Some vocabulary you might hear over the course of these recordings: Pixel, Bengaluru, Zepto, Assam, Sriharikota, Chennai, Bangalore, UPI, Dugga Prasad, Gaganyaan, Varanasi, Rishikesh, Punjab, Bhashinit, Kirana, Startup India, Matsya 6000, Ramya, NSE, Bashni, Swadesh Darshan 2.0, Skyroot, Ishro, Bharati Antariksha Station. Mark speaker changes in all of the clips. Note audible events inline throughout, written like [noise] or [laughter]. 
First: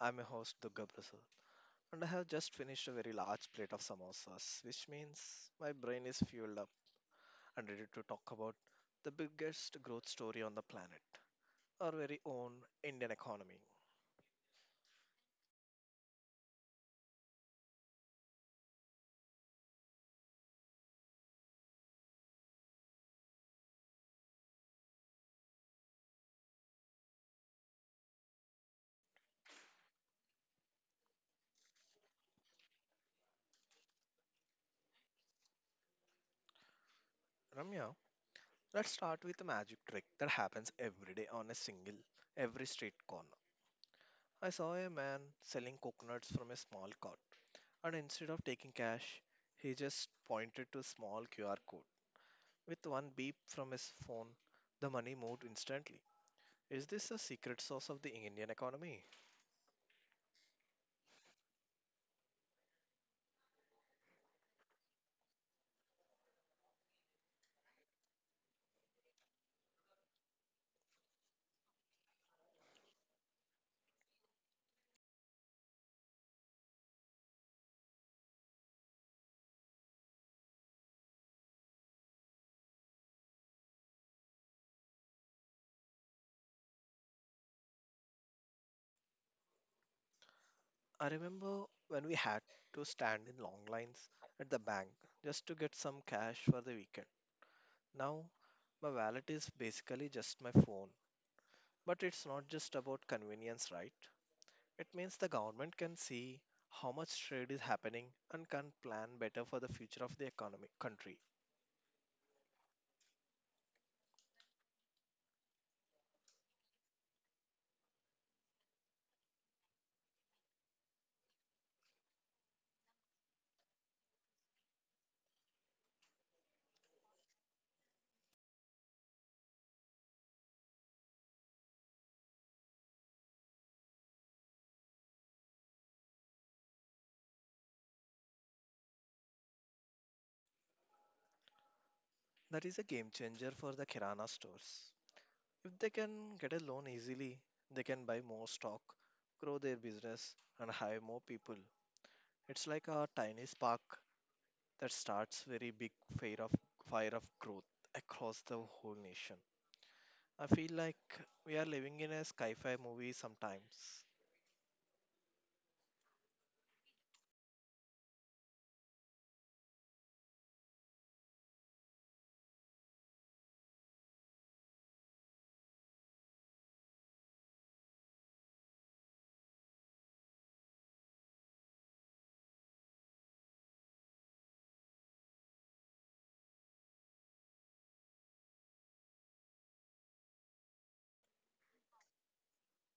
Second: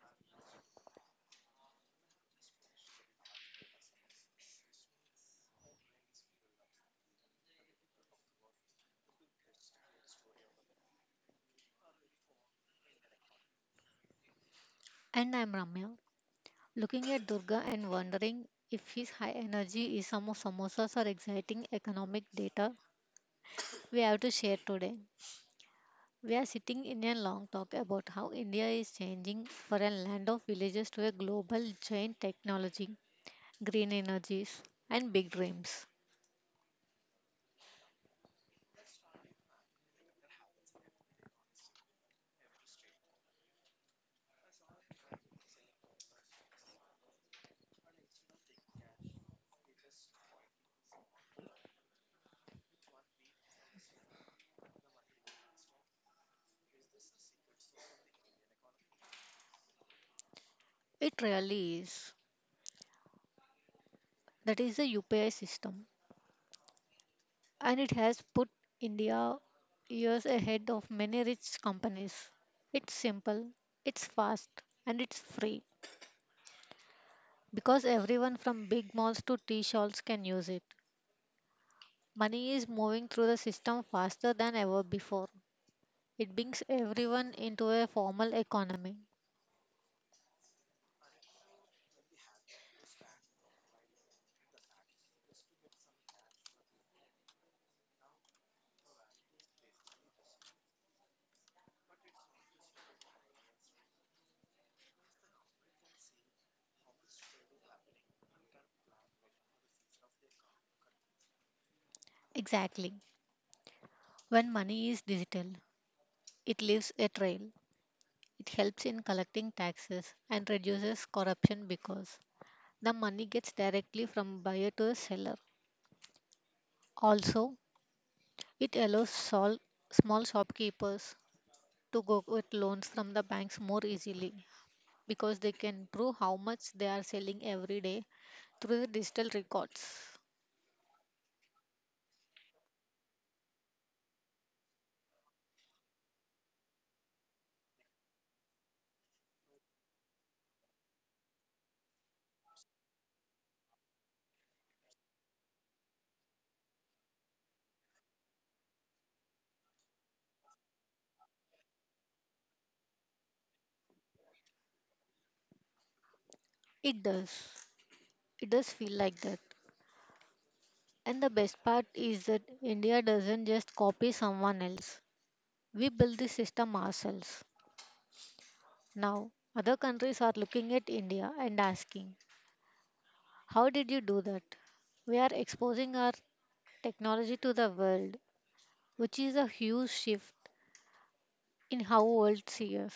Speaker 1: I'm your host Dugga Prasad and I have just finished a very large plate of samosas, which means my brain is fueled up and ready to talk about the biggest growth story on the planet, our very own Indian economy.
Speaker 2: And I'm Ramya, looking at Durga and wondering if his high energy is some of samosas or exciting economic data we have to share today. We are sitting in a long talk about how India is changing for a land of villages to a global giant technology, green energies, and big dreams.
Speaker 1: Ramya, let's start with a magic trick that happens every day on a single every street corner. I saw a man selling coconuts from a small cart and instead of taking cash, he just pointed to a small QR code. With one beep from his phone, the money moved instantly. Is this a secret sauce of the Indian economy?
Speaker 2: It really is. That is the UPI system, and it has put India years ahead of many rich companies. It's simple, it's fast, and it's free. Because everyone from big malls to tea shops can use it. Money is moving through the system faster than ever before. It brings everyone into a formal economy.
Speaker 1: I remember when we had to stand in long lines at the bank just to get some cash for the weekend. Now, my wallet is basically just my phone. But it's not just about convenience, right? It means the government can see how much trade is happening and can plan better for the future of the economy country.
Speaker 2: Exactly. When money is digital, it leaves a trail. It helps in collecting taxes and reduces corruption because the money gets directly from buyer to the seller. Also, it allows small shopkeepers to go get loans from the banks more easily, because they can prove how much they are selling every day through the digital records.
Speaker 1: That is a game changer for the Kirana stores. If they can get a loan easily, they can buy more stock, grow their business, and hire more people. It's like a tiny spark that starts very big fire of fire of growth across the whole nation. I feel like we are living in a sci-fi movie sometimes.
Speaker 2: It does. It does feel like that. And the best part is that India doesn't just copy someone else. We build the system ourselves. Now, other countries are looking at India and asking, "How did you do that?" We are exposing our technology to the world, which is a huge shift in how world sees us.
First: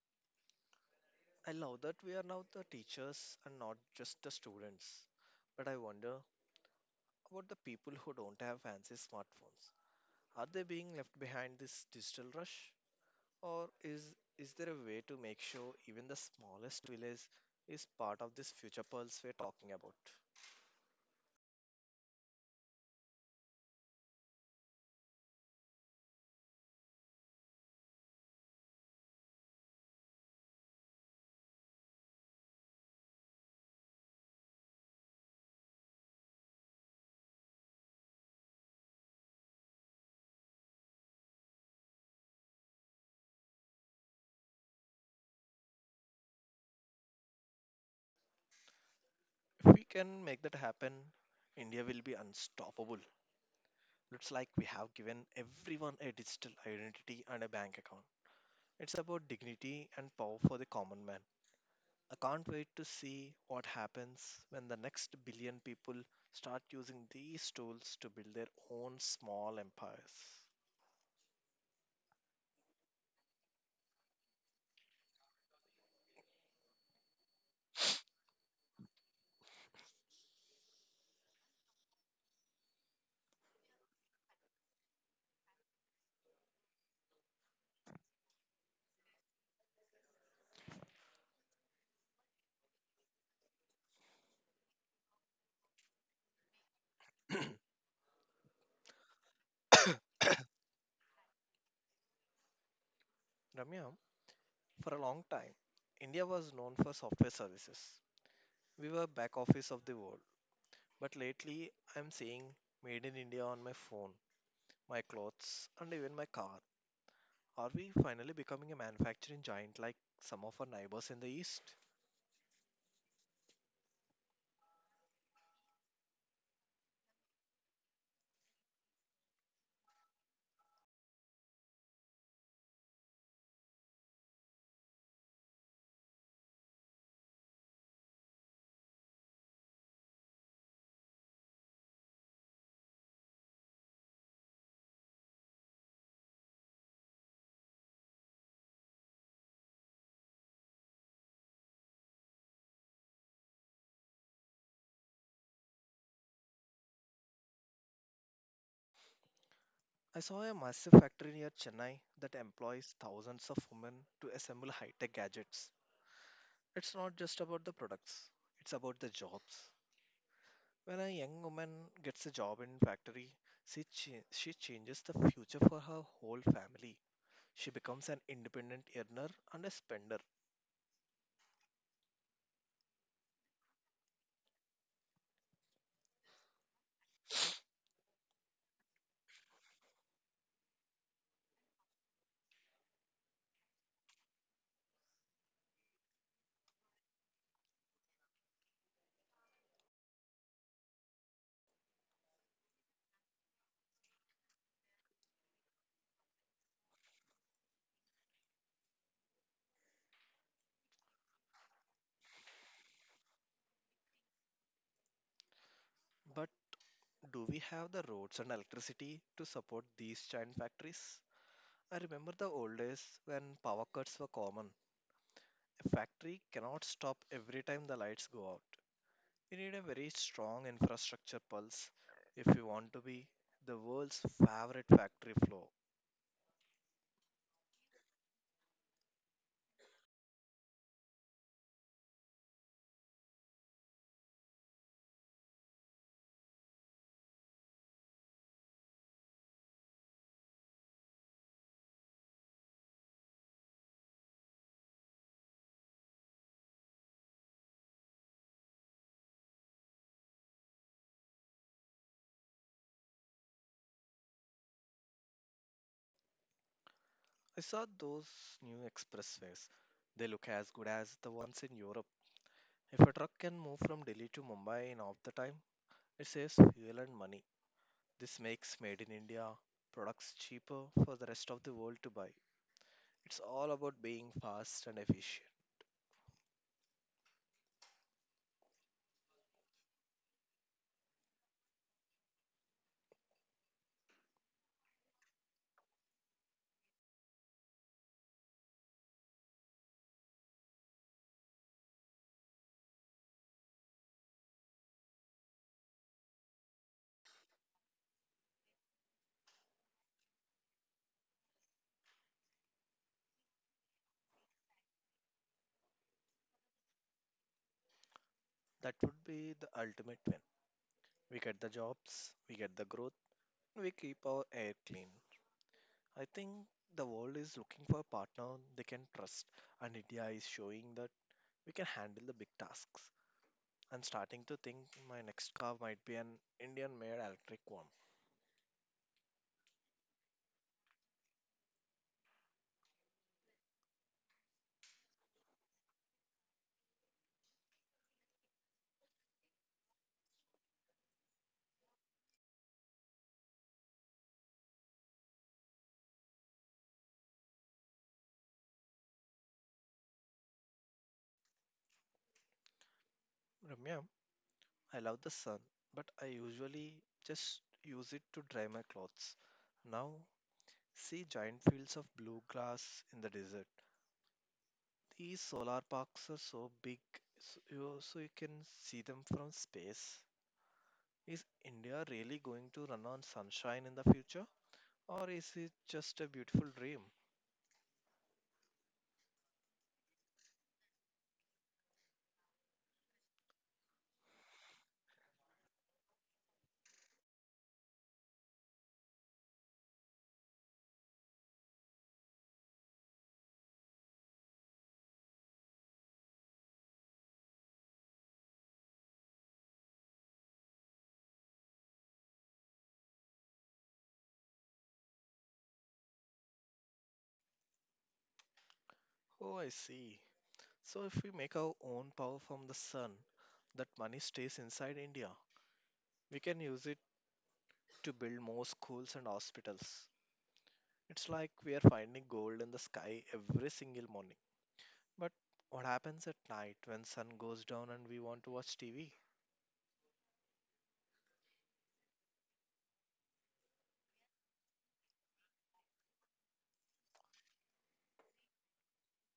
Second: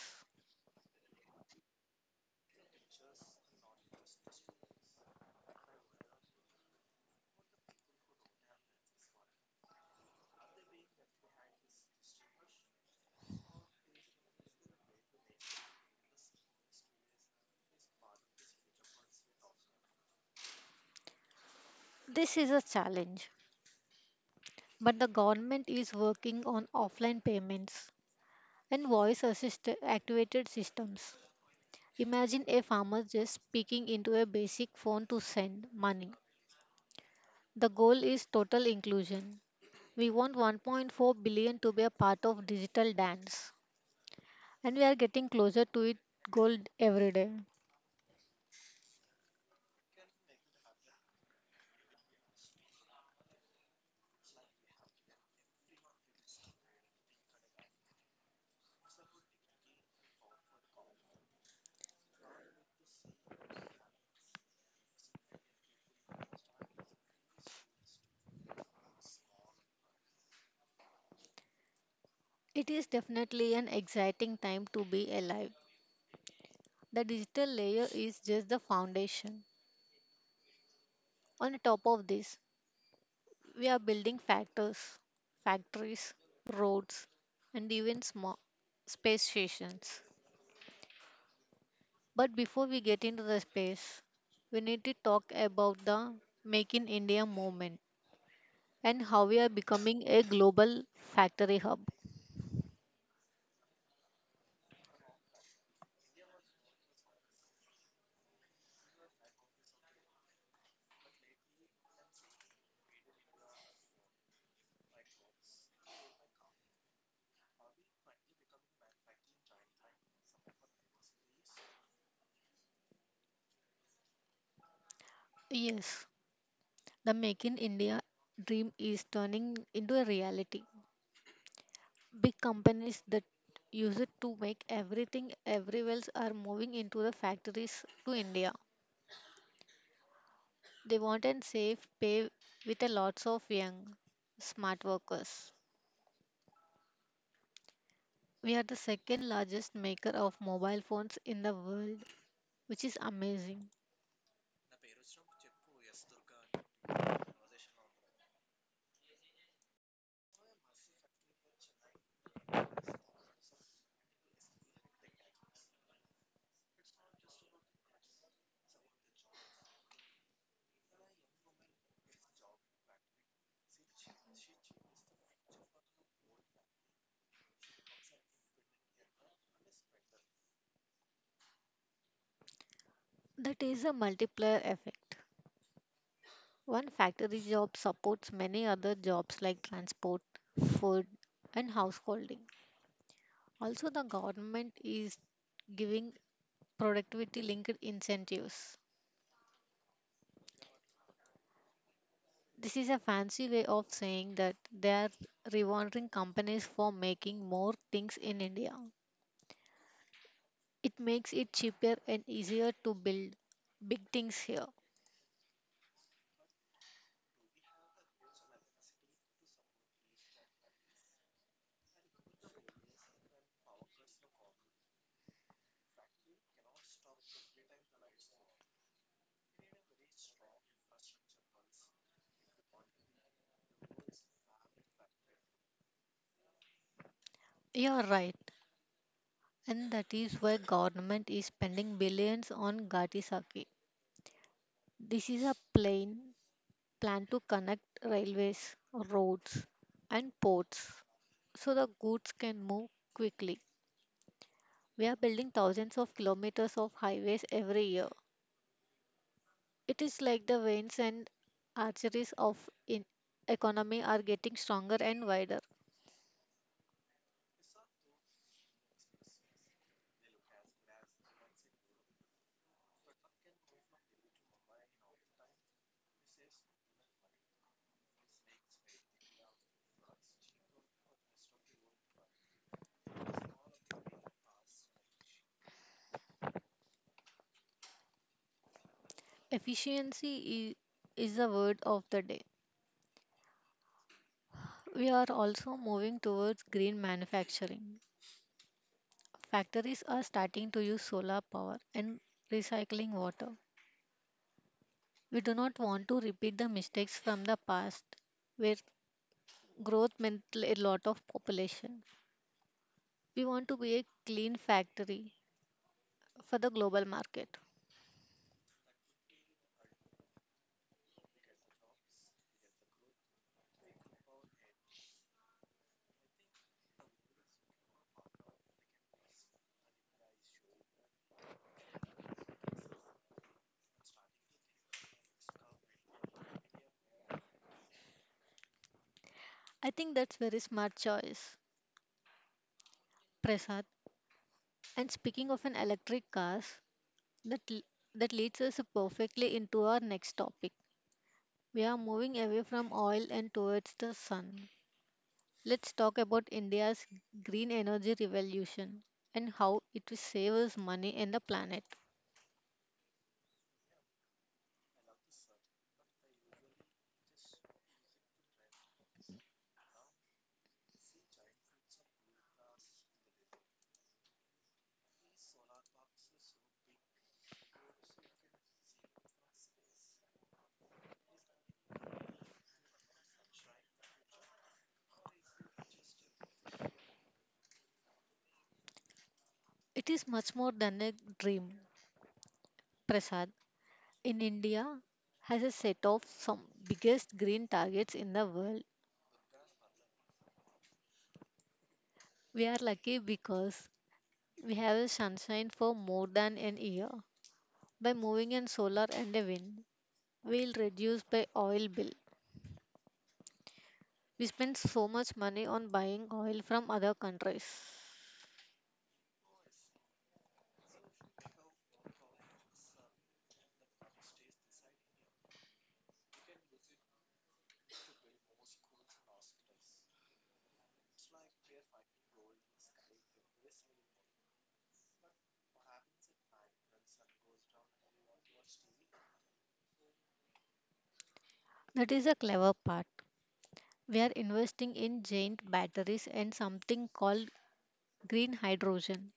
Speaker 1: I love that we are now the teachers and not just the students. But I wonder about the people who don't have fancy smartphones. Are they being left behind this digital rush? Or is there a way to make sure even the smallest village is part of this future pulse we're talking about?
Speaker 2: This is a challenge, but the government is working on offline payments and voice assist activated systems. Imagine a farmer just speaking into a basic phone to send money. The goal is total inclusion. We want 1.4 billion to be a part of digital dance, and we are getting closer to it Gold every day.
Speaker 1: If we can make that happen, India will be unstoppable. Looks like we have given everyone a digital identity and a bank account. It's about dignity and power for the common man. I can't wait to see what happens when the next billion people start using these tools to build their own small empires.
Speaker 2: It is definitely an exciting time to be alive. The digital layer is just the foundation. On top of this, we are building factories, roads, and even small space stations. But before we get into the space, we need to talk about the Make in India movement and how we are becoming a global factory hub.
Speaker 1: Ramya, for a long time, India was known for software services. We were back office of the world. But lately, I'm seeing made in India on my phone, my clothes, and even my car. Are we finally becoming a manufacturing giant like some of our neighbors in the east?
Speaker 2: Yes, the Make in India dream is turning into a reality. Big companies that use it to make everything everywhere else are moving into the factories to India. They want a safe pay with a lots of young, smart workers. We are the second largest maker of mobile phones in the world, which is amazing.
Speaker 1: I saw a massive factory near Chennai that employs thousands of women to assemble high tech gadgets. It's not just about the products, it's about the jobs. When a young woman gets a job in factory, she changes the future for her whole family. She becomes an independent earner and a spender.
Speaker 2: That is a multiplier effect. One factory job supports many other jobs like transport, food, and householding. Also, the government is giving productivity linked incentives. This is a fancy way of saying that they are rewarding companies for making more things in India. It makes it cheaper and easier to build big things here.
Speaker 1: But do we have the roads and electricity to support these giant factories? I remember the old days when power cuts were common. A factory cannot stop every time the lights go out. We need a very strong infrastructure pulse if we want to be the world's favorite factory floor.
Speaker 2: You're right. And that is why government is spending billions on Gati. This is a plain plan to connect railways, roads and ports so the goods can move quickly. We are building thousands of kilometers of highways every year. It is like the veins and arteries of in economy are getting stronger and wider.
Speaker 1: I saw those new expressways. They look as good as the ones in Europe. If a truck can move from Delhi to Mumbai in half the time, it saves fuel and money. This makes made in India products cheaper for the rest of the world to buy. It's all about being fast and efficient.
Speaker 2: Efficiency i- is the word of the day. We are also moving towards green manufacturing. Factories are starting to use solar power and recycling water. We do not want to repeat the mistakes from the past where growth meant a lot of population. We want to be a clean factory for the global market.
Speaker 1: That would be the ultimate win. We get the jobs, we get the growth, we keep our air clean. I think the world is looking for a partner they can trust, and India is showing that we can handle the big tasks. I'm starting to think my next car might be an Indian made electric one.
Speaker 2: I think that's very smart choice, Prasad. And speaking of an electric cars, that that leads us perfectly into our next topic. We are moving away from oil and towards the sun. Let's talk about India's green energy revolution and how it will save us money and the planet.
Speaker 1: Ramya, I love the sun, but I usually just use it to dry my clothes. Now, see giant fields of blue grass in the desert. These solar parks are so big, so you can see them from space. Is India really going to run on sunshine in the future? Or is it just a beautiful dream?
Speaker 2: It is much more than a dream. Prasad, in India has a set of some biggest green targets in the world. We are lucky because we have a sunshine for more than an year. By moving in solar and a wind, we'll reduce by oil bill. We spend so much money on buying oil from other countries.
Speaker 1: Oh, I see. So, if we make our own power from the sun, that money stays inside India. We can use it to build more schools and hospitals. It's like we are finding gold in the sky every single morning. But what happens at night when sun goes down and we want to watch TV?
Speaker 2: That is a clever part. We are investing in giant batteries and something called green hydrogen.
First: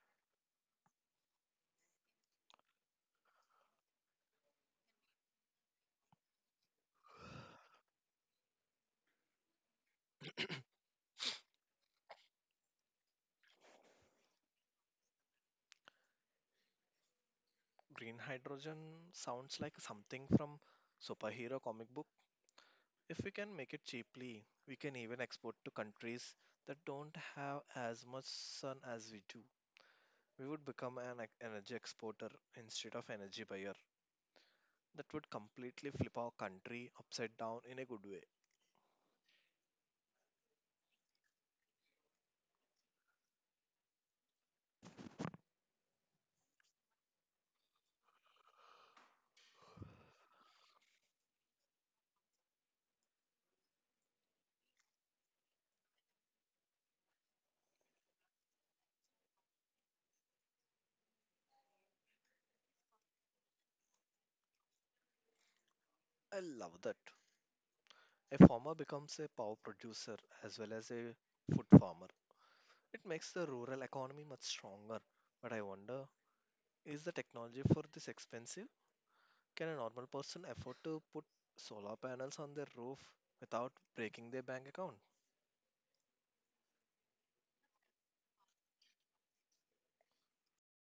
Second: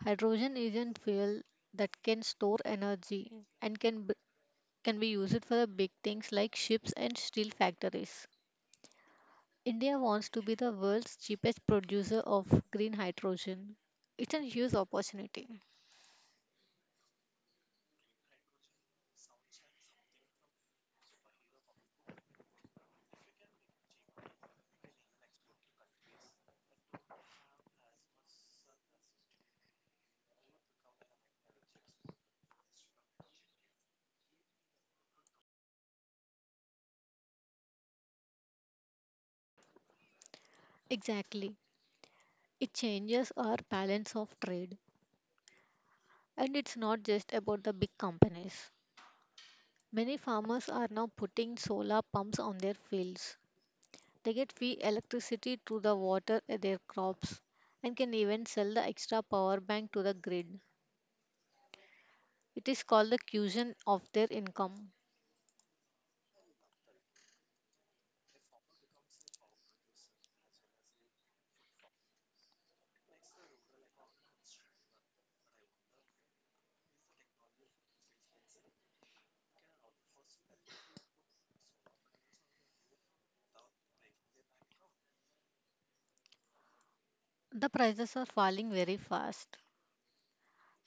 Speaker 2: Hydrogen is an fuel that can store energy and can be used for the big things like ships and steel factories. India wants to be the world's cheapest producer of green hydrogen. It's a huge opportunity.
Speaker 1: Green hydrogen sounds like something from superhero comic book. If we can make it cheaply, we can even export to countries that don't have as much sun as we do. We would become an energy exporter instead of energy buyer. That would completely flip our country upside down in a good way.
Speaker 2: Exactly. It changes our balance of trade and it's not just about the big companies. Many farmers are now putting solar pumps on their fields. They get free electricity to the water their crops and can even sell the extra power bank to the grid. It is called the cushion of their income.
Speaker 1: I love that. A farmer becomes a power producer as well as a food farmer. It makes the rural economy much stronger. But I wonder, is the technology for this expensive? Can a normal person afford to put solar panels on their roof without breaking their bank account?
Speaker 2: The prices are falling very fast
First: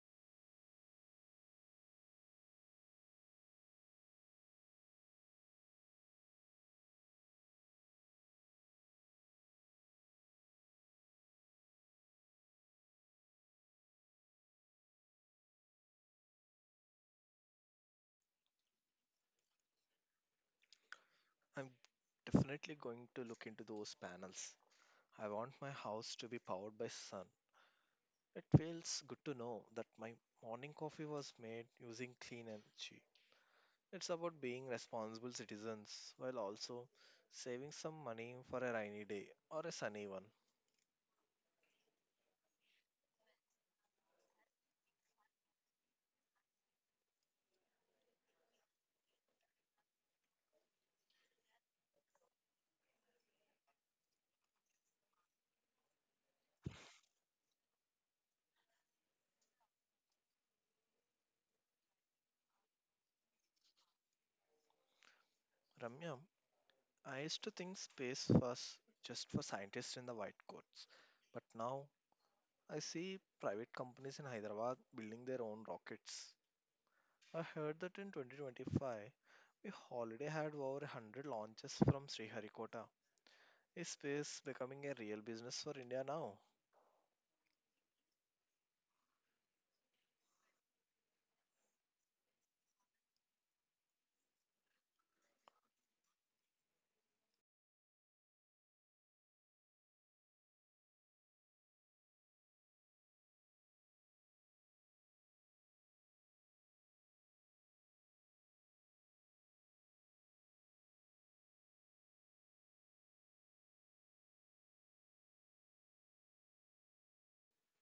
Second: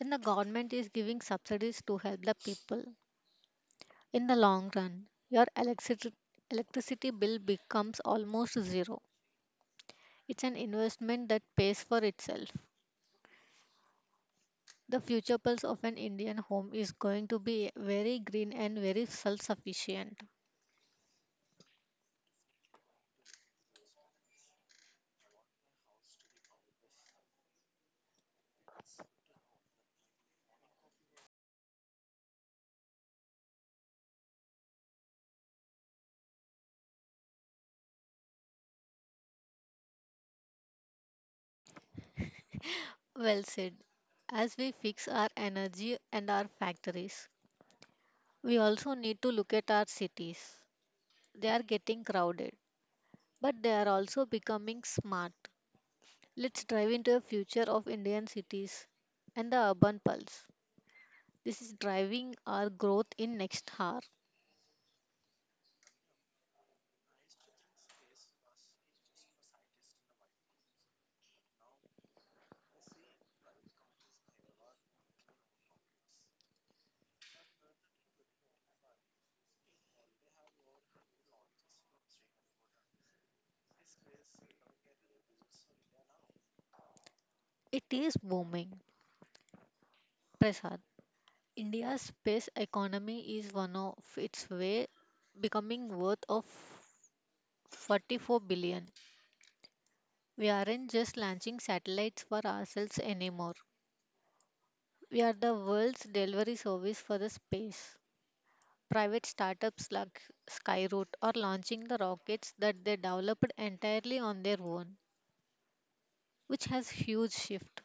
Speaker 2: and the government is giving subsidies to help the people. In the long run, your electricity bill becomes almost zero. It's an investment that pays for itself. The future pulse of an Indian home is going to be very green and very self sufficient.
Speaker 1: I'm definitely going to look into those panels. I want my house to be powered by sun. It feels good to know that my morning coffee was made using clean energy. It's about being responsible citizens while also saving some money for a rainy day or a sunny one.
Speaker 2: Well said. As we fix our energy and our factories, we also need to look at our cities. They are getting crowded, but they are also becoming smart. Let's drive into a future of Indian cities and the urban pulse. This is driving our growth in next hour.
Speaker 1: Ramya, I used to think space was just for scientists in the white coats, but now I see private companies in Hyderabad building their own rockets. I heard that in 2025, we already had over 100 launches from Sriharikota. Is space becoming a real business for India now?
Speaker 2: It is booming. Prasad. India's space economy is one of its way becoming worth of 44 billion. We aren't just launching satellites for ourselves anymore. We are the world's delivery service for the space. Private startups like Skyroot are launching the rockets that they developed entirely on their own, which has huge shift.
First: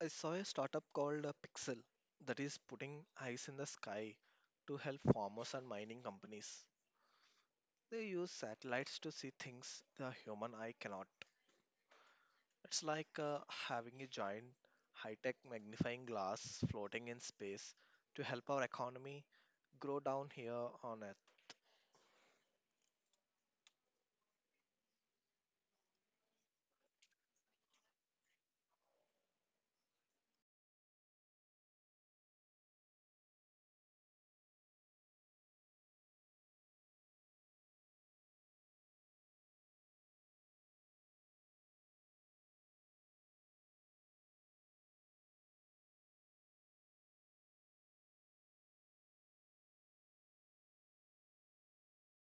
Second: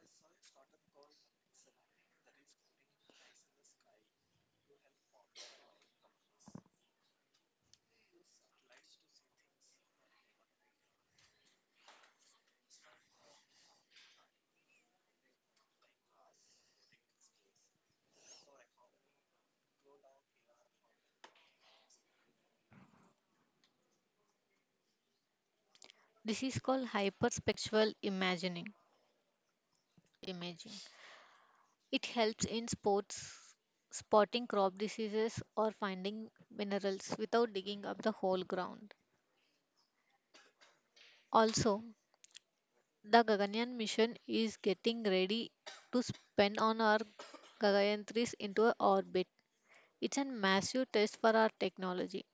Speaker 1: I saw a startup called Pixel that is putting eyes in the sky to help farmers and mining companies. They use satellites to see things the human eye cannot. It's like having a giant high tech magnifying glass floating in space to help our economy grow down here on Earth.
Speaker 2: This is called hyperspectral imagining. imaging. It helps in sports spotting crop diseases or finding minerals without digging up the whole ground. Also, the Gaganyaan mission is getting ready to spin on our Gagayan 3 into a orbit. It's a massive test for our technology,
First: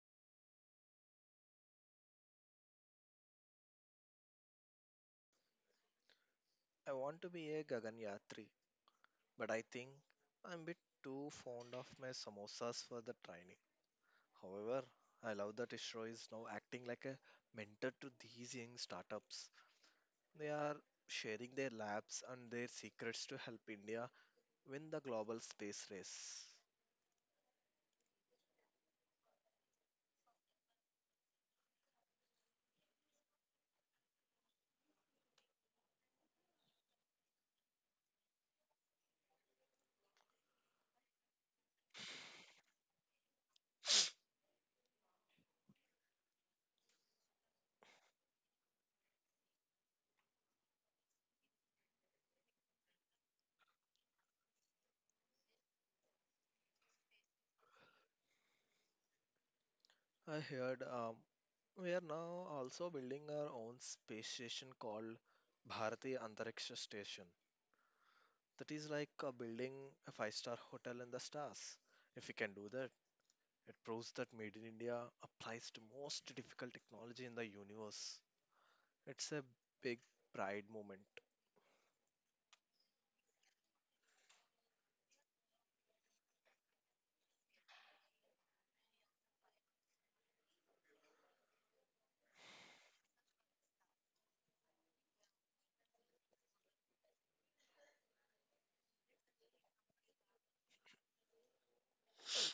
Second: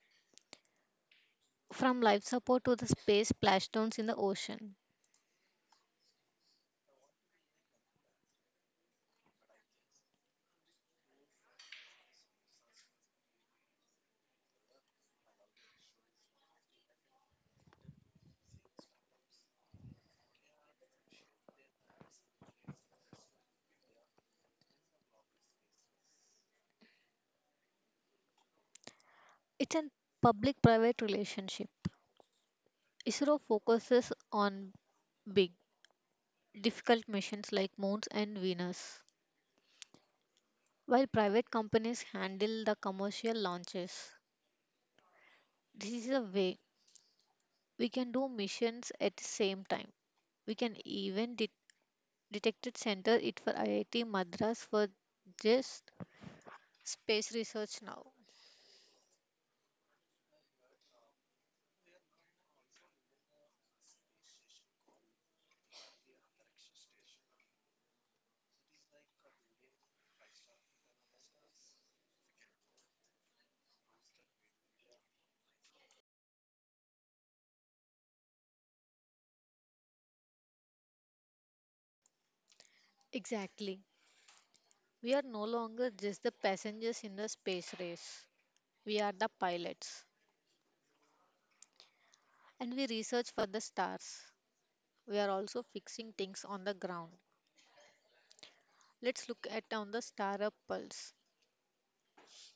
Speaker 2: from life support to the space splashdowns in the ocean.
Speaker 1: I want to be a Gaganyatri, but I think I'm a bit too fond of my samosas for the training. However, I love that Ishro is now acting like a mentor to these young startups. They are sharing their labs and their secrets to help India win the global space race.
Speaker 2: It's a public-private relationship. ISRO focuses on big, difficult missions like moons and Venus, while private companies handle the commercial launches. This is a way we can do missions at the same time. We can even detect it center it for IIT Madras for just space research now.
Speaker 1: I heard we are now also building our own space station called Bharati Antariksha Station. That is like building a five-star hotel in the stars. If we can do that, it proves that Made in India applies to most difficult technology in the universe. It's a big pride moment.
Speaker 2: Exactly. We are no longer just the passengers in the space race. We are the pilots and we research for the stars. We are also fixing things on the ground. Let's look at on the star up pulse.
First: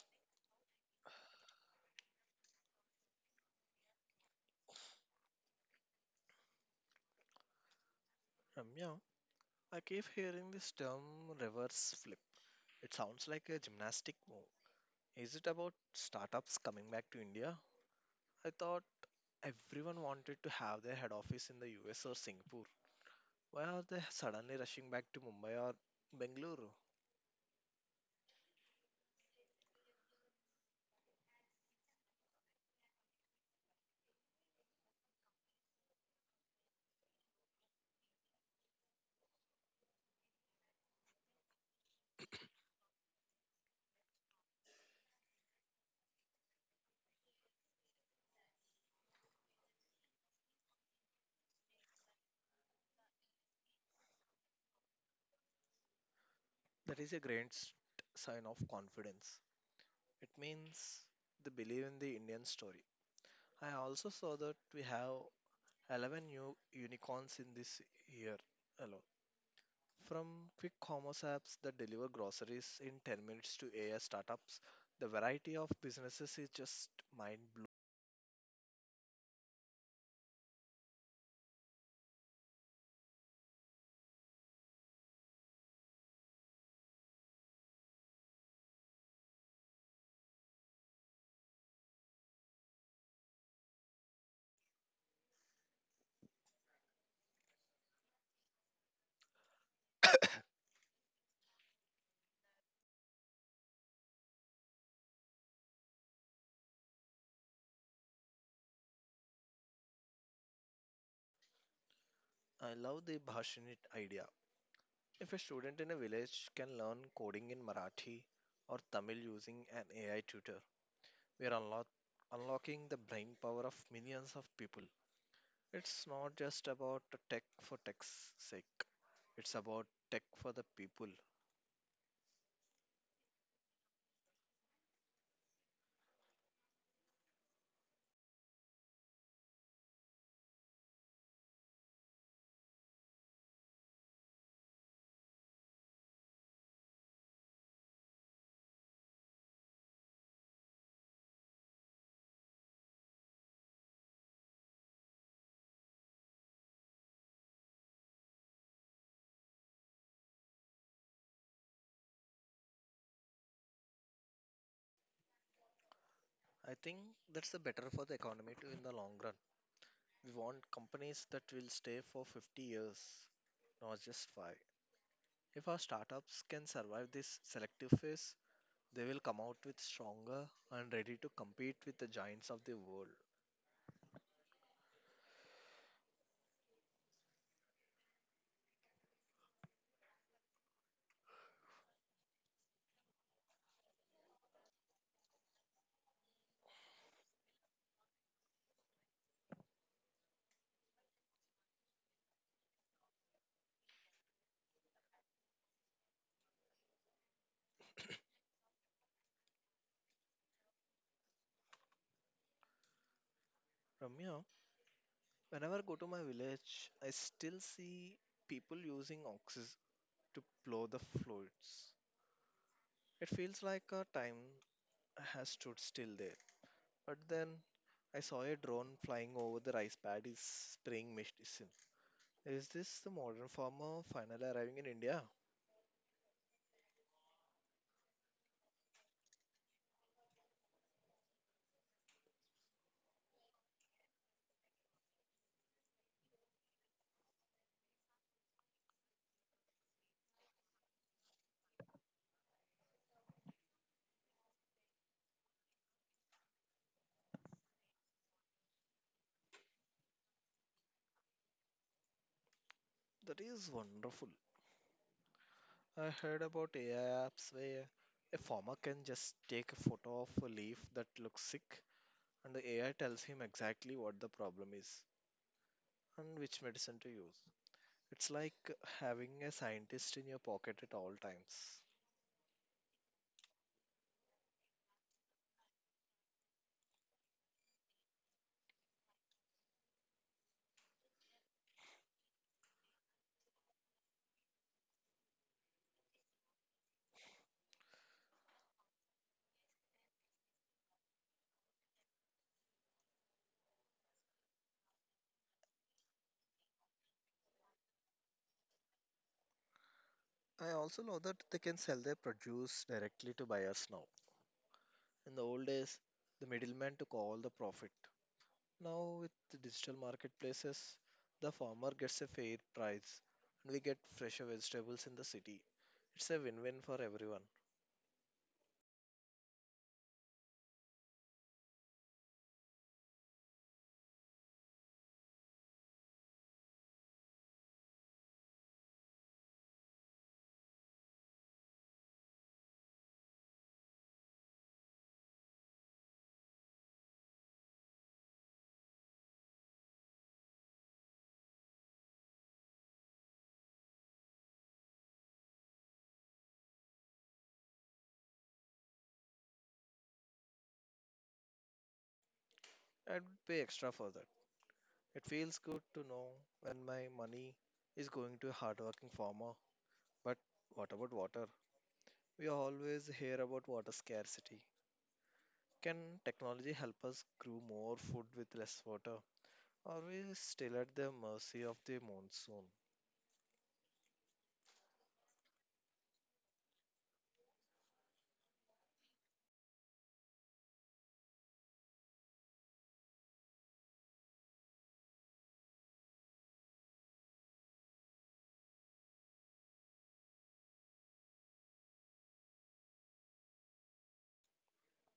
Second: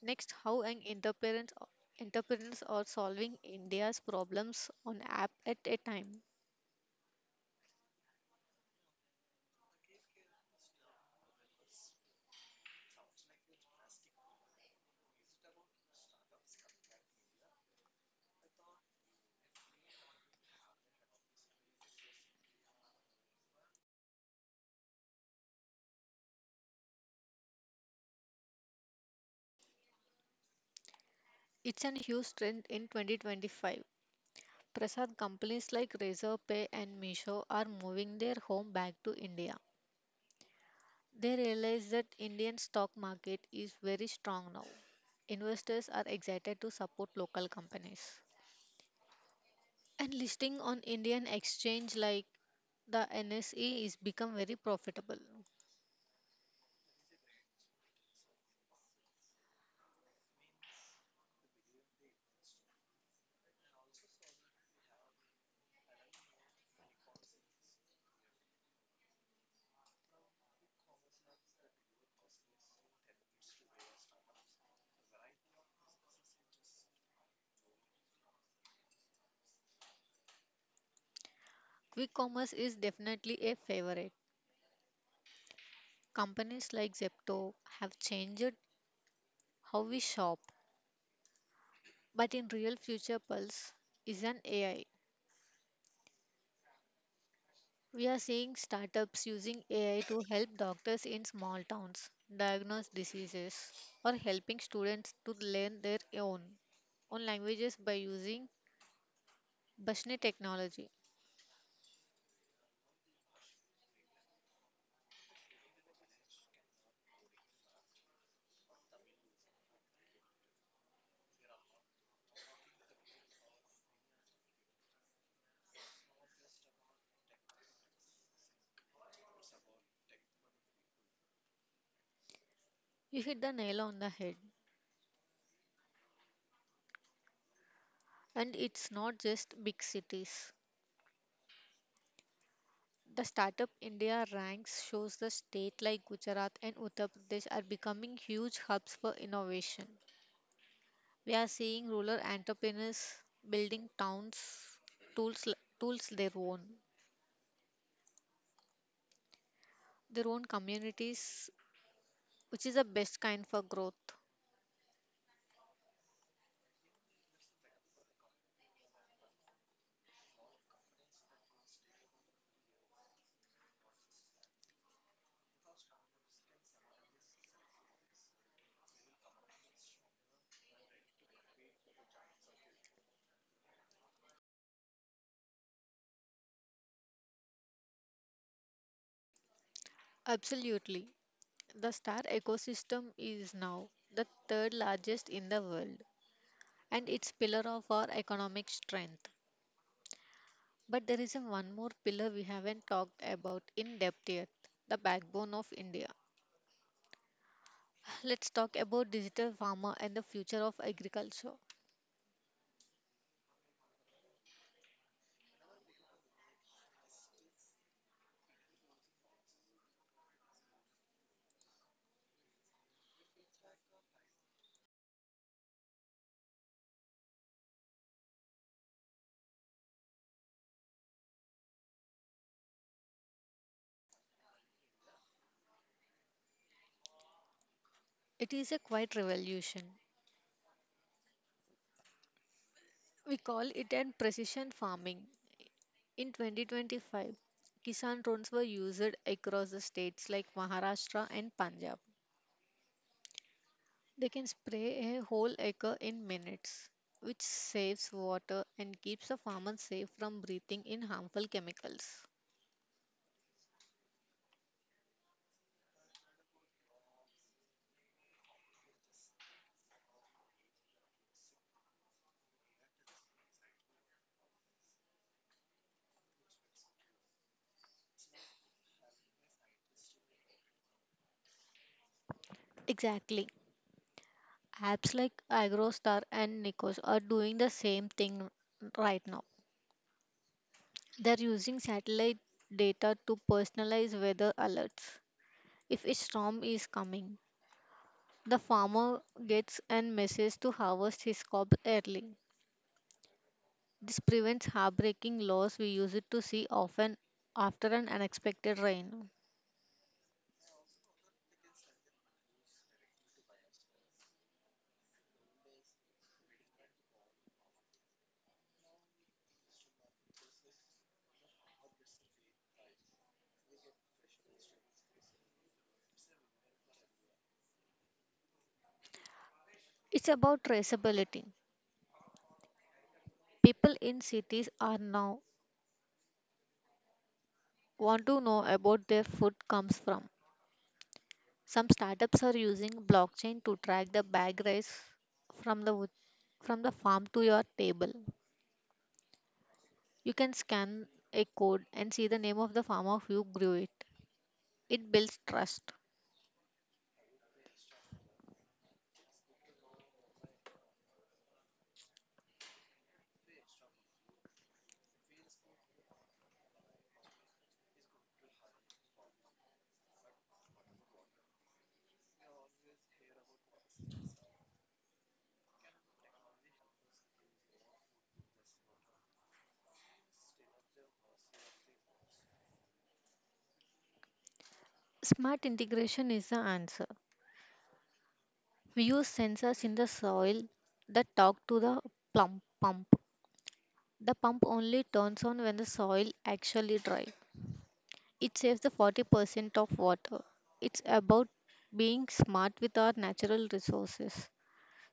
Speaker 2: Next, how an entrepreneurs are solving India's problems on app at a time.
Speaker 1: Ramya, I keep hearing this term reverse flip. It sounds like a gymnastic move. Is it about startups coming back to India? I thought everyone wanted to have their head office in the US or Singapore. Why are they suddenly rushing back to Mumbai or Bengaluru?
Speaker 2: It's an huge trend in 2025. Prasad companies like Razorpay and Misho are moving their home back to India. They realize that Indian stock market is very strong now. Investors are excited to support local companies. And listing on Indian exchange like the NSE is become very profitable.
Speaker 1: That is a sign of confidence. It means they believe in the Indian story. I also saw that we have 11 new unicorns in this year alone. From quick commerce apps that deliver groceries in 10 minutes to AI startups, the variety of businesses is just mind blowing.
Speaker 2: Quick commerce is definitely a favorite. Companies like Zepto have changed how we shop, but in real future pulse is an AI. We are seeing startups using AI to help doctors in small towns diagnose diseases or helping students to learn their own languages by using Bashni technology.
Speaker 1: I love the Bhashinit idea. If a student in a village can learn coding in Marathi or Tamil using an AI tutor, we are unlocking the brain power of millions of people. It's not just about tech for tech's sake, it's about tech for the people.
Speaker 2: You hit the nail on the head. And it's not just big cities. The Startup India ranks shows the state like Gujarat and Uttar Pradesh are becoming huge hubs for innovation. We are seeing rural entrepreneurs building towns tools tools their own communities which is the best kind for growth.
Speaker 1: I think that's the better for the economy too in the long run. We want companies that will stay for 50 years, not just five. If our startups can survive this selective phase, they will come out with stronger and ready to compete with the giants of the world.
Speaker 2: Absolutely. The star ecosystem is now the third largest in the world and it's pillar of our economic strength. But there is a one more pillar we haven't talked about in depth yet, the backbone of India. [sighs] Let's talk about digital pharma and the future of agriculture.
Speaker 1: Ramya, whenever I go to my village, I still see people using oxes to plow the fluids. It feels like our time has stood still there. But then I saw a drone flying over the rice paddies spraying mist. Is this the modern farmer finally arriving in India?
Speaker 2: It is a quiet revolution. We call it an precision farming. In 2025, Kisan drones were used across the states like Maharashtra and Punjab. They can spray a whole acre in minutes, which saves water and keeps the farmer safe from breathing in harmful chemicals.
Speaker 1: That is wonderful. I heard about AI apps where a farmer can just take a photo of a leaf that looks sick and the AI tells him exactly what the problem is and which medicine to use. It's like having a scientist in your pocket at all times.
Speaker 2: Exactly. Apps like Agrostar and Nikos are doing the same thing right now. They're using satellite data to personalize weather alerts. If a storm is coming, the farmer gets a message to harvest his crop early. This prevents heartbreaking loss we used to see often after an unexpected rain.
Speaker 1: I also know that they can sell their produce directly to buyers now. In the old days, the middleman took all the profit. Now, with the digital marketplaces, the farmer gets a fair price and we get fresher vegetables in the city. It's a win win for everyone.
Speaker 2: It's about traceability. People in cities are now want to know about their food comes from. Some startups are using blockchain to track the bag rice from the wood, from the farm to your table. You can scan a code and see the name of the farmer who grew it. It builds trust.
Speaker 1: I'd pay extra for that. It feels good to know when my money is going to a hardworking farmer. But what about water? We always hear about water scarcity. Can technology help us grow more food with less water? Are we still at the mercy of the monsoon?
Speaker 2: Smart integration is the answer. We use sensors in the soil that talk to the plump pump. The pump only turns on when the soil actually dry. It saves the 40% of water. It's about being smart with our natural resources,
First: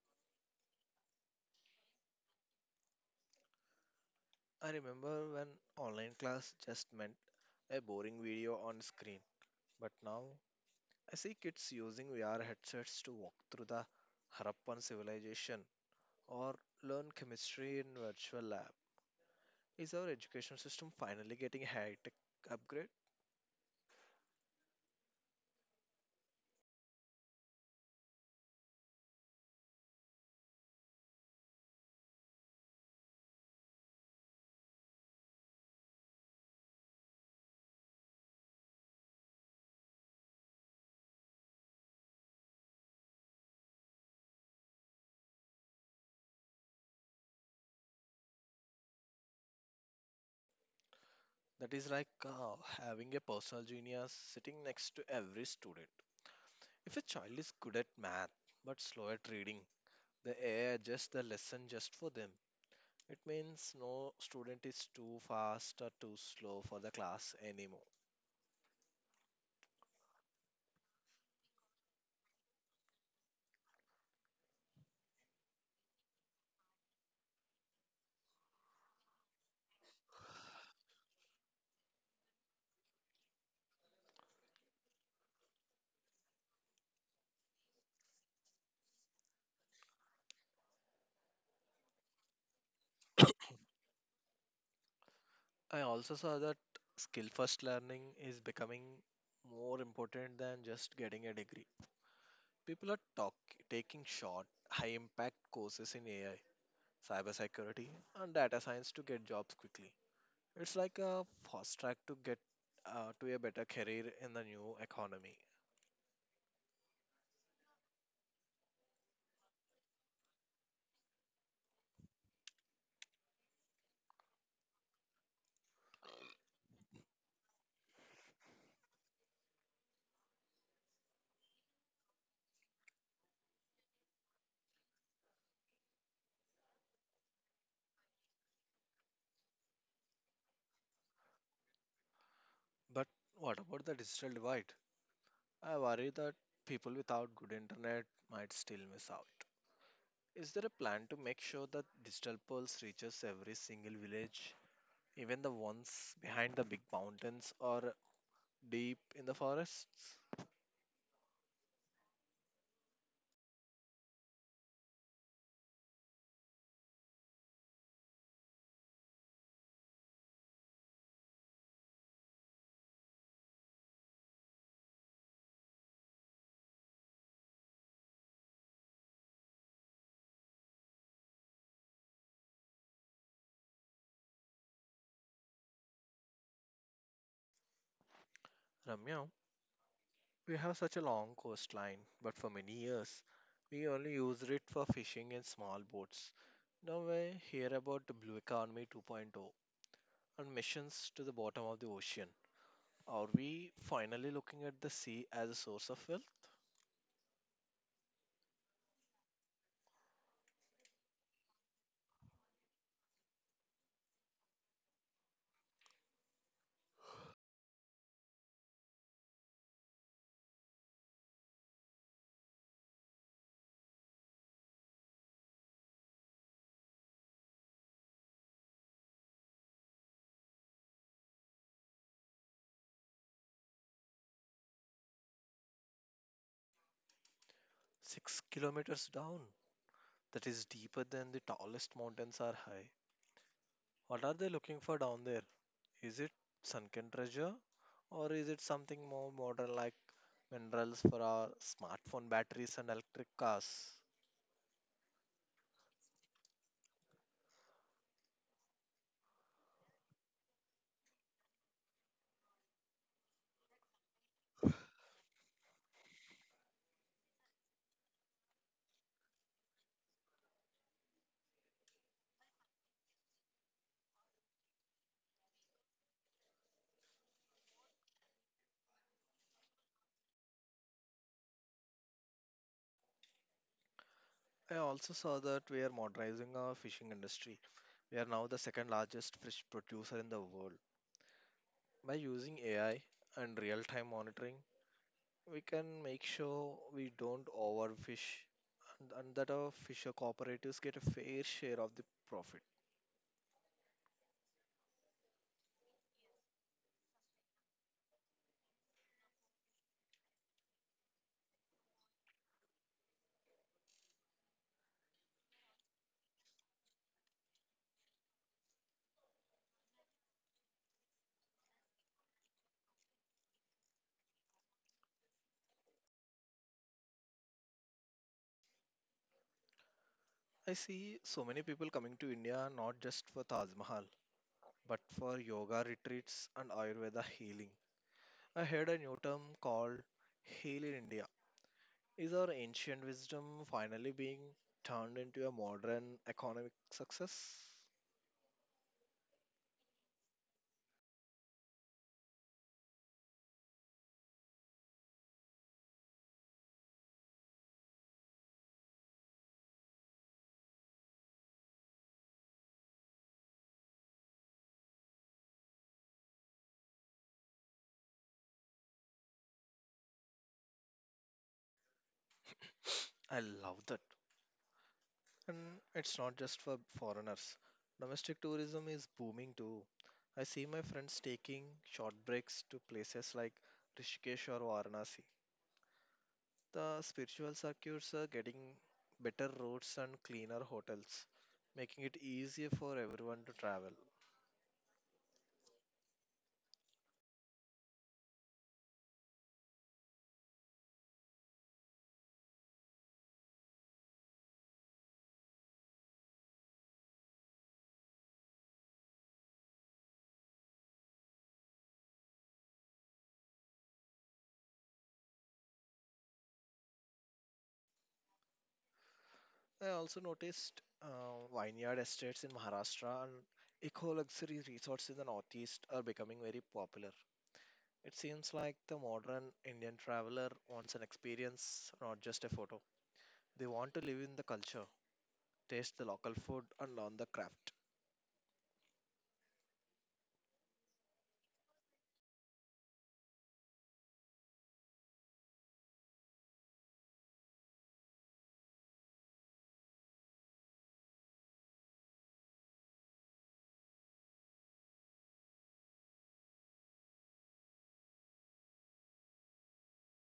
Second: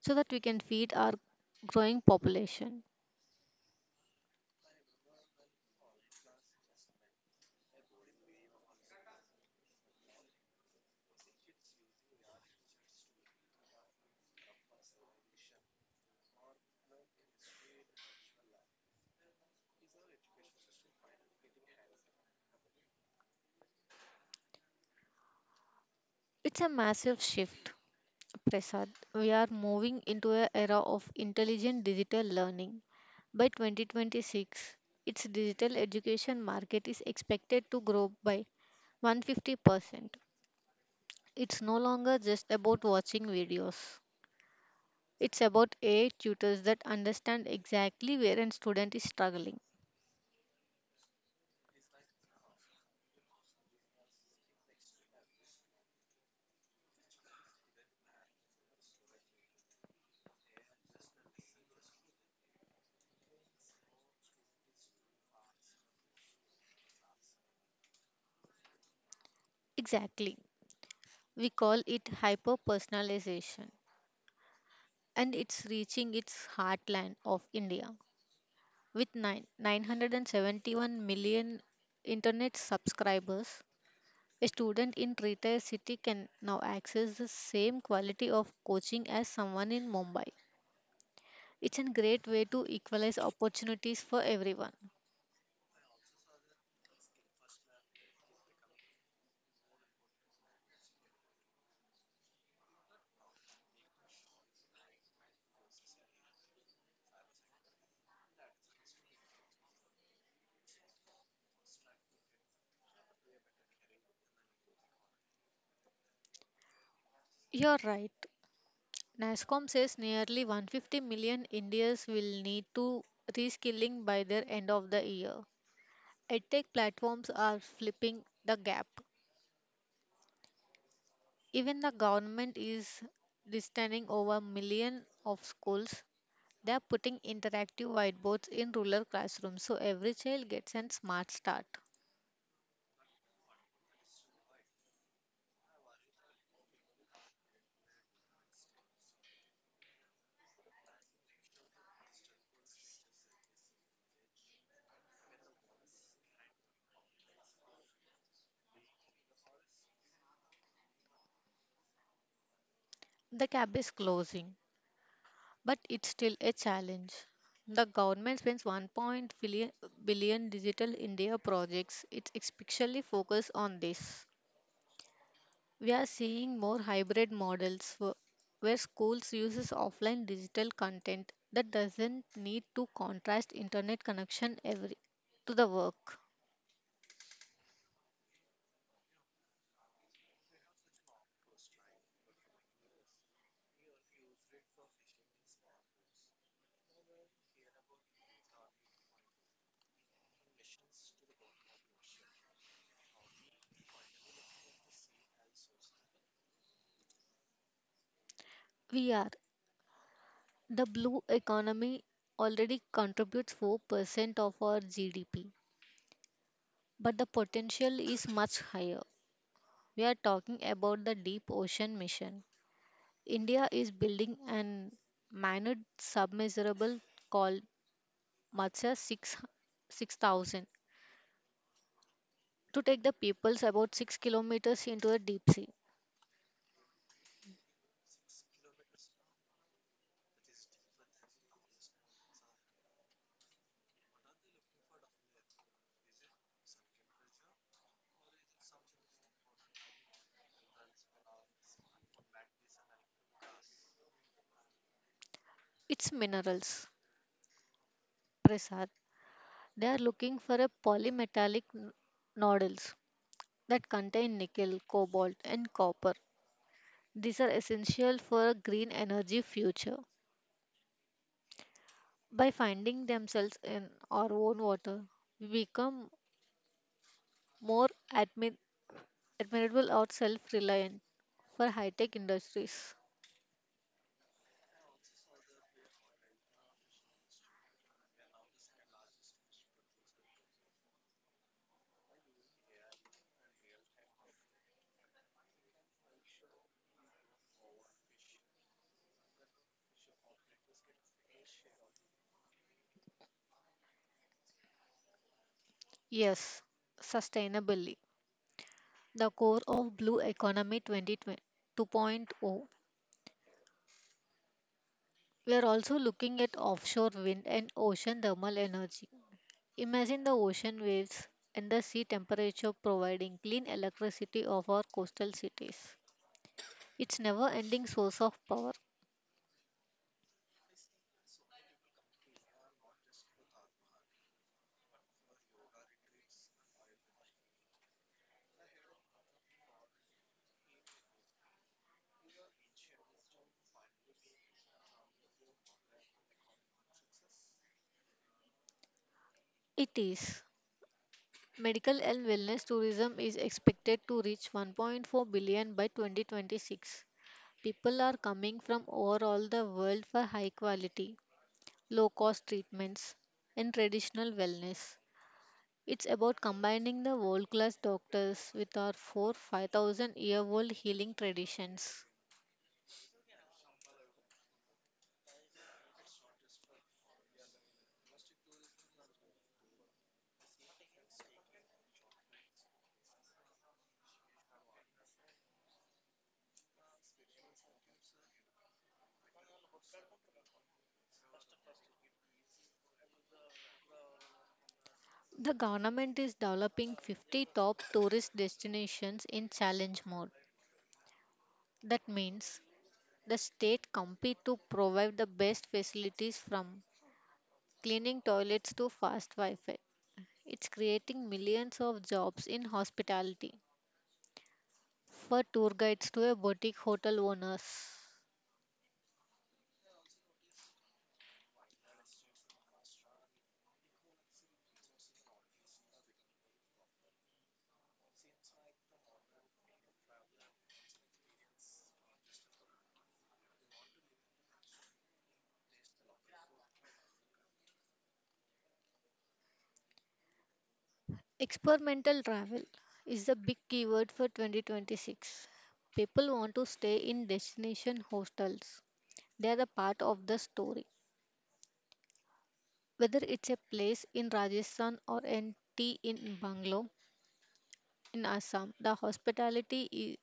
Speaker 2: so that we can feed our growing population.
Speaker 1: I remember when online class just meant a boring video on screen. But now I see kids using VR headsets to walk through the Harappan civilization or learn chemistry in virtual lab. Is our education system finally getting a high-tech upgrade?
Speaker 2: It's a massive shift, Prasad. We are moving into an era of intelligent digital learning. By 2026, its digital education market is expected to grow by 150%. It's no longer just about watching videos. It's about AI tutors that understand exactly where a student is struggling.
Speaker 1: That is like having a personal genius sitting next to every student. If a child is good at math but slow at reading, the AI adjusts the lesson just for them. It means no student is too fast or too slow for the class anymore.
Speaker 2: Exactly. We call it hyper personalization. And it's reaching its heartland of India. With 971 million internet subscribers, a student in Trita city can now access the same quality of coaching as someone in Mumbai. It's a great way to equalize opportunities for everyone.
Speaker 1: I also saw that skill first learning is becoming more important than just getting a degree. People are talk, Taking short, high impact courses in AI, cybersecurity, and data science to get jobs quickly. It's like a fast track to get to a better career in the new economy.
Speaker 2: You're right. NASCOM says nearly 150 million Indians will need to reskilling by their end of the year. EdTech platforms are flipping the gap. Even the government is designing over million of schools. They are putting interactive whiteboards in rural classrooms so every child gets a smart start.
Speaker 1: But what about the digital divide? I worry that people without good internet might still miss out. Is there a plan to make sure that digital pulse reaches every single village, even the ones behind the big mountains or deep in the forests?
Speaker 2: The gap is closing, but it's still a challenge. The government spends 1.5 billion digital India projects. It's especially focused on this. We are seeing more hybrid models where schools uses offline digital content that doesn't need to contrast internet connection every to the work.
Speaker 1: Ramya, we have such a long coastline, but for many years we only used it for fishing and small boats. Now we hear about the Blue Economy 2.0 and missions to the bottom of the ocean. Are we finally looking at the sea as a source of wealth?
Speaker 2: We are the blue economy already contributes 4% of our GDP, but the potential is much higher. We are talking about the deep ocean mission. India is building an manned submersible called Matsya 6 6,000 to take the peoples about 6 kilometers into the deep sea.
Speaker 1: 6 kilometers down. That is deeper than the tallest mountains are high. What are they looking for down there? Is it sunken treasure? Or is it something more modern, like minerals for our smartphone batteries and electric cars?
Speaker 2: It's minerals, Prasad. They are looking for a polymetallic nodules that contain nickel, cobalt, and copper. These are essential for a green energy future. By finding themselves in our own water, we become more admi- admirable or self reliant for high tech industries.
Speaker 1: I also saw that we are modernizing our fishing industry. We are now the second largest fish producer in the world. By using AI and real time monitoring, we can make sure we don't overfish, and that our fisher cooperatives get a fair share of the profit.
Speaker 2: Yes, sustainably. The core of Blue Economy 2020 2.0. two point oh. We are also looking at offshore wind and ocean thermal energy. Imagine the ocean waves and the sea temperature providing clean electricity of our coastal cities. It's never ending source of power.
Speaker 1: I see so many people coming to India not just for Taj Mahal, but for yoga retreats and Ayurveda healing. I heard a new term called heal in India. Is our ancient wisdom finally being turned into a modern economic success?
Speaker 2: It is. Medical and wellness tourism is expected to reach 1.4 billion by 2026. People are coming from over all the world for high quality, low cost treatments, and traditional wellness. It's about combining the world class doctors with our 4 5,000 year old healing traditions.
Speaker 1: I love that. And it's not just for foreigners. Domestic tourism is booming too. I see my friends taking short breaks to places like Rishikesh or Varanasi. The spiritual circuits are getting better routes and cleaner hotels, making it easier for everyone to travel.
Speaker 2: The government is developing 50 top tourist destinations in challenge mode. That means the state compete to provide the best facilities from cleaning toilets to fast Wi-Fi. It's creating millions of jobs in hospitality for tour guides to a boutique hotel owners.
Speaker 1: I also noticed vineyard estates in Maharashtra and eco luxury resorts in the Northeast are becoming very popular. It seems like the modern Indian traveler wants an experience, not just a photo. They want to live in the culture, taste the local food, and learn the craft.
Speaker 2: Experimental travel is the big keyword for 2026. People want to stay in destination hostels. They are the part of the story. Whether it's a place in Rajasthan or an tea in Bangalore in Assam, the hospitality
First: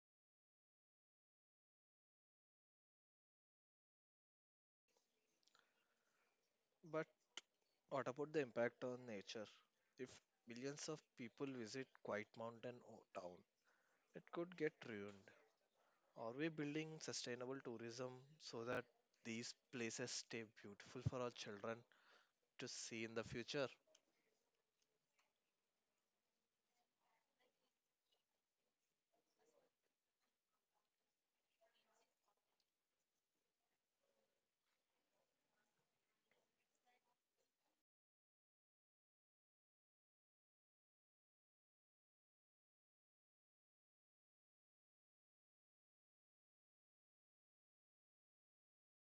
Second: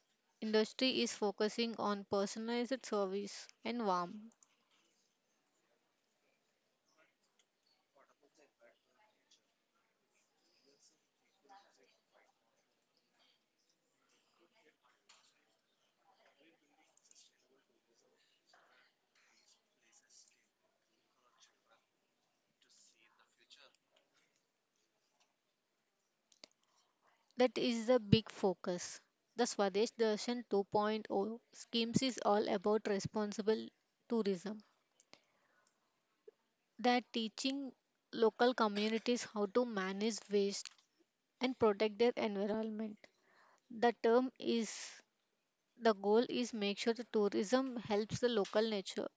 Speaker 2: industry is focusing on personalized service and warmth.
Speaker 1: But what about the impact on nature? If millions of people visit town, it could get ruined. Are we building sustainable tourism so that these places stay beautiful for our children to see in the future?
Speaker 2: That is the big focus. The Swadesh Darshan 2.0 schemes is all about responsible tourism. That teaching local communities how to manage waste and protect their environment. The term is the goal is make sure the tourism helps the local nature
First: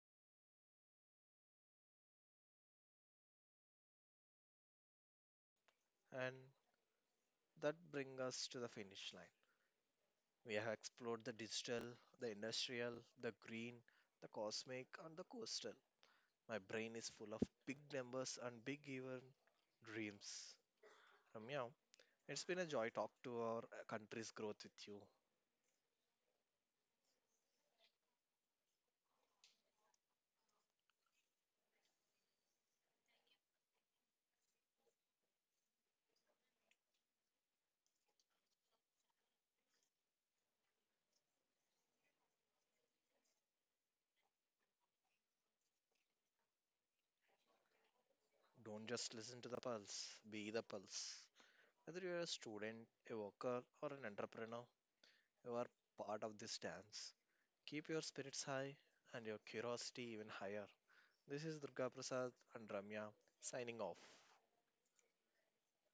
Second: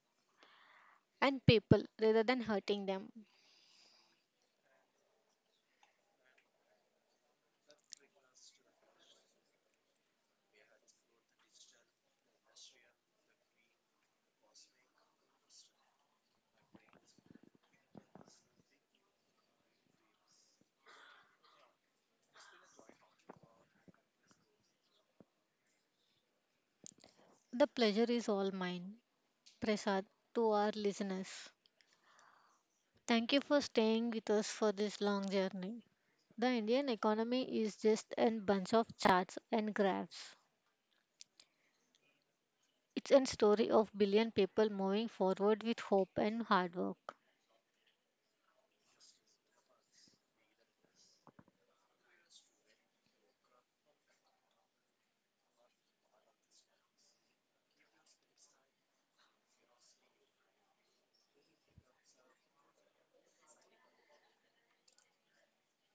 Speaker 2: and people rather than hurting them.
Speaker 1: And that brings us to the finish line. We have explored the digital, the industrial, the green, the cosmic, and the coastal. My brain is full of big numbers and big even dreams. Ramya, it's been a joy talk to our country's growth with you.
Speaker 2: The pleasure is all mine, Prasad, to our listeners. Thank you for staying with us for this long journey. The Indian economy is just a bunch of charts and graphs. It's a story of billion people moving forward with hope and hard work.
Speaker 1: Don't just listen to the pulse, be the pulse. Whether you're a student, a worker, or an entrepreneur, you are part of this dance. Keep your spirits high and your curiosity even higher. This is Durga Prasad and Ramya signing off.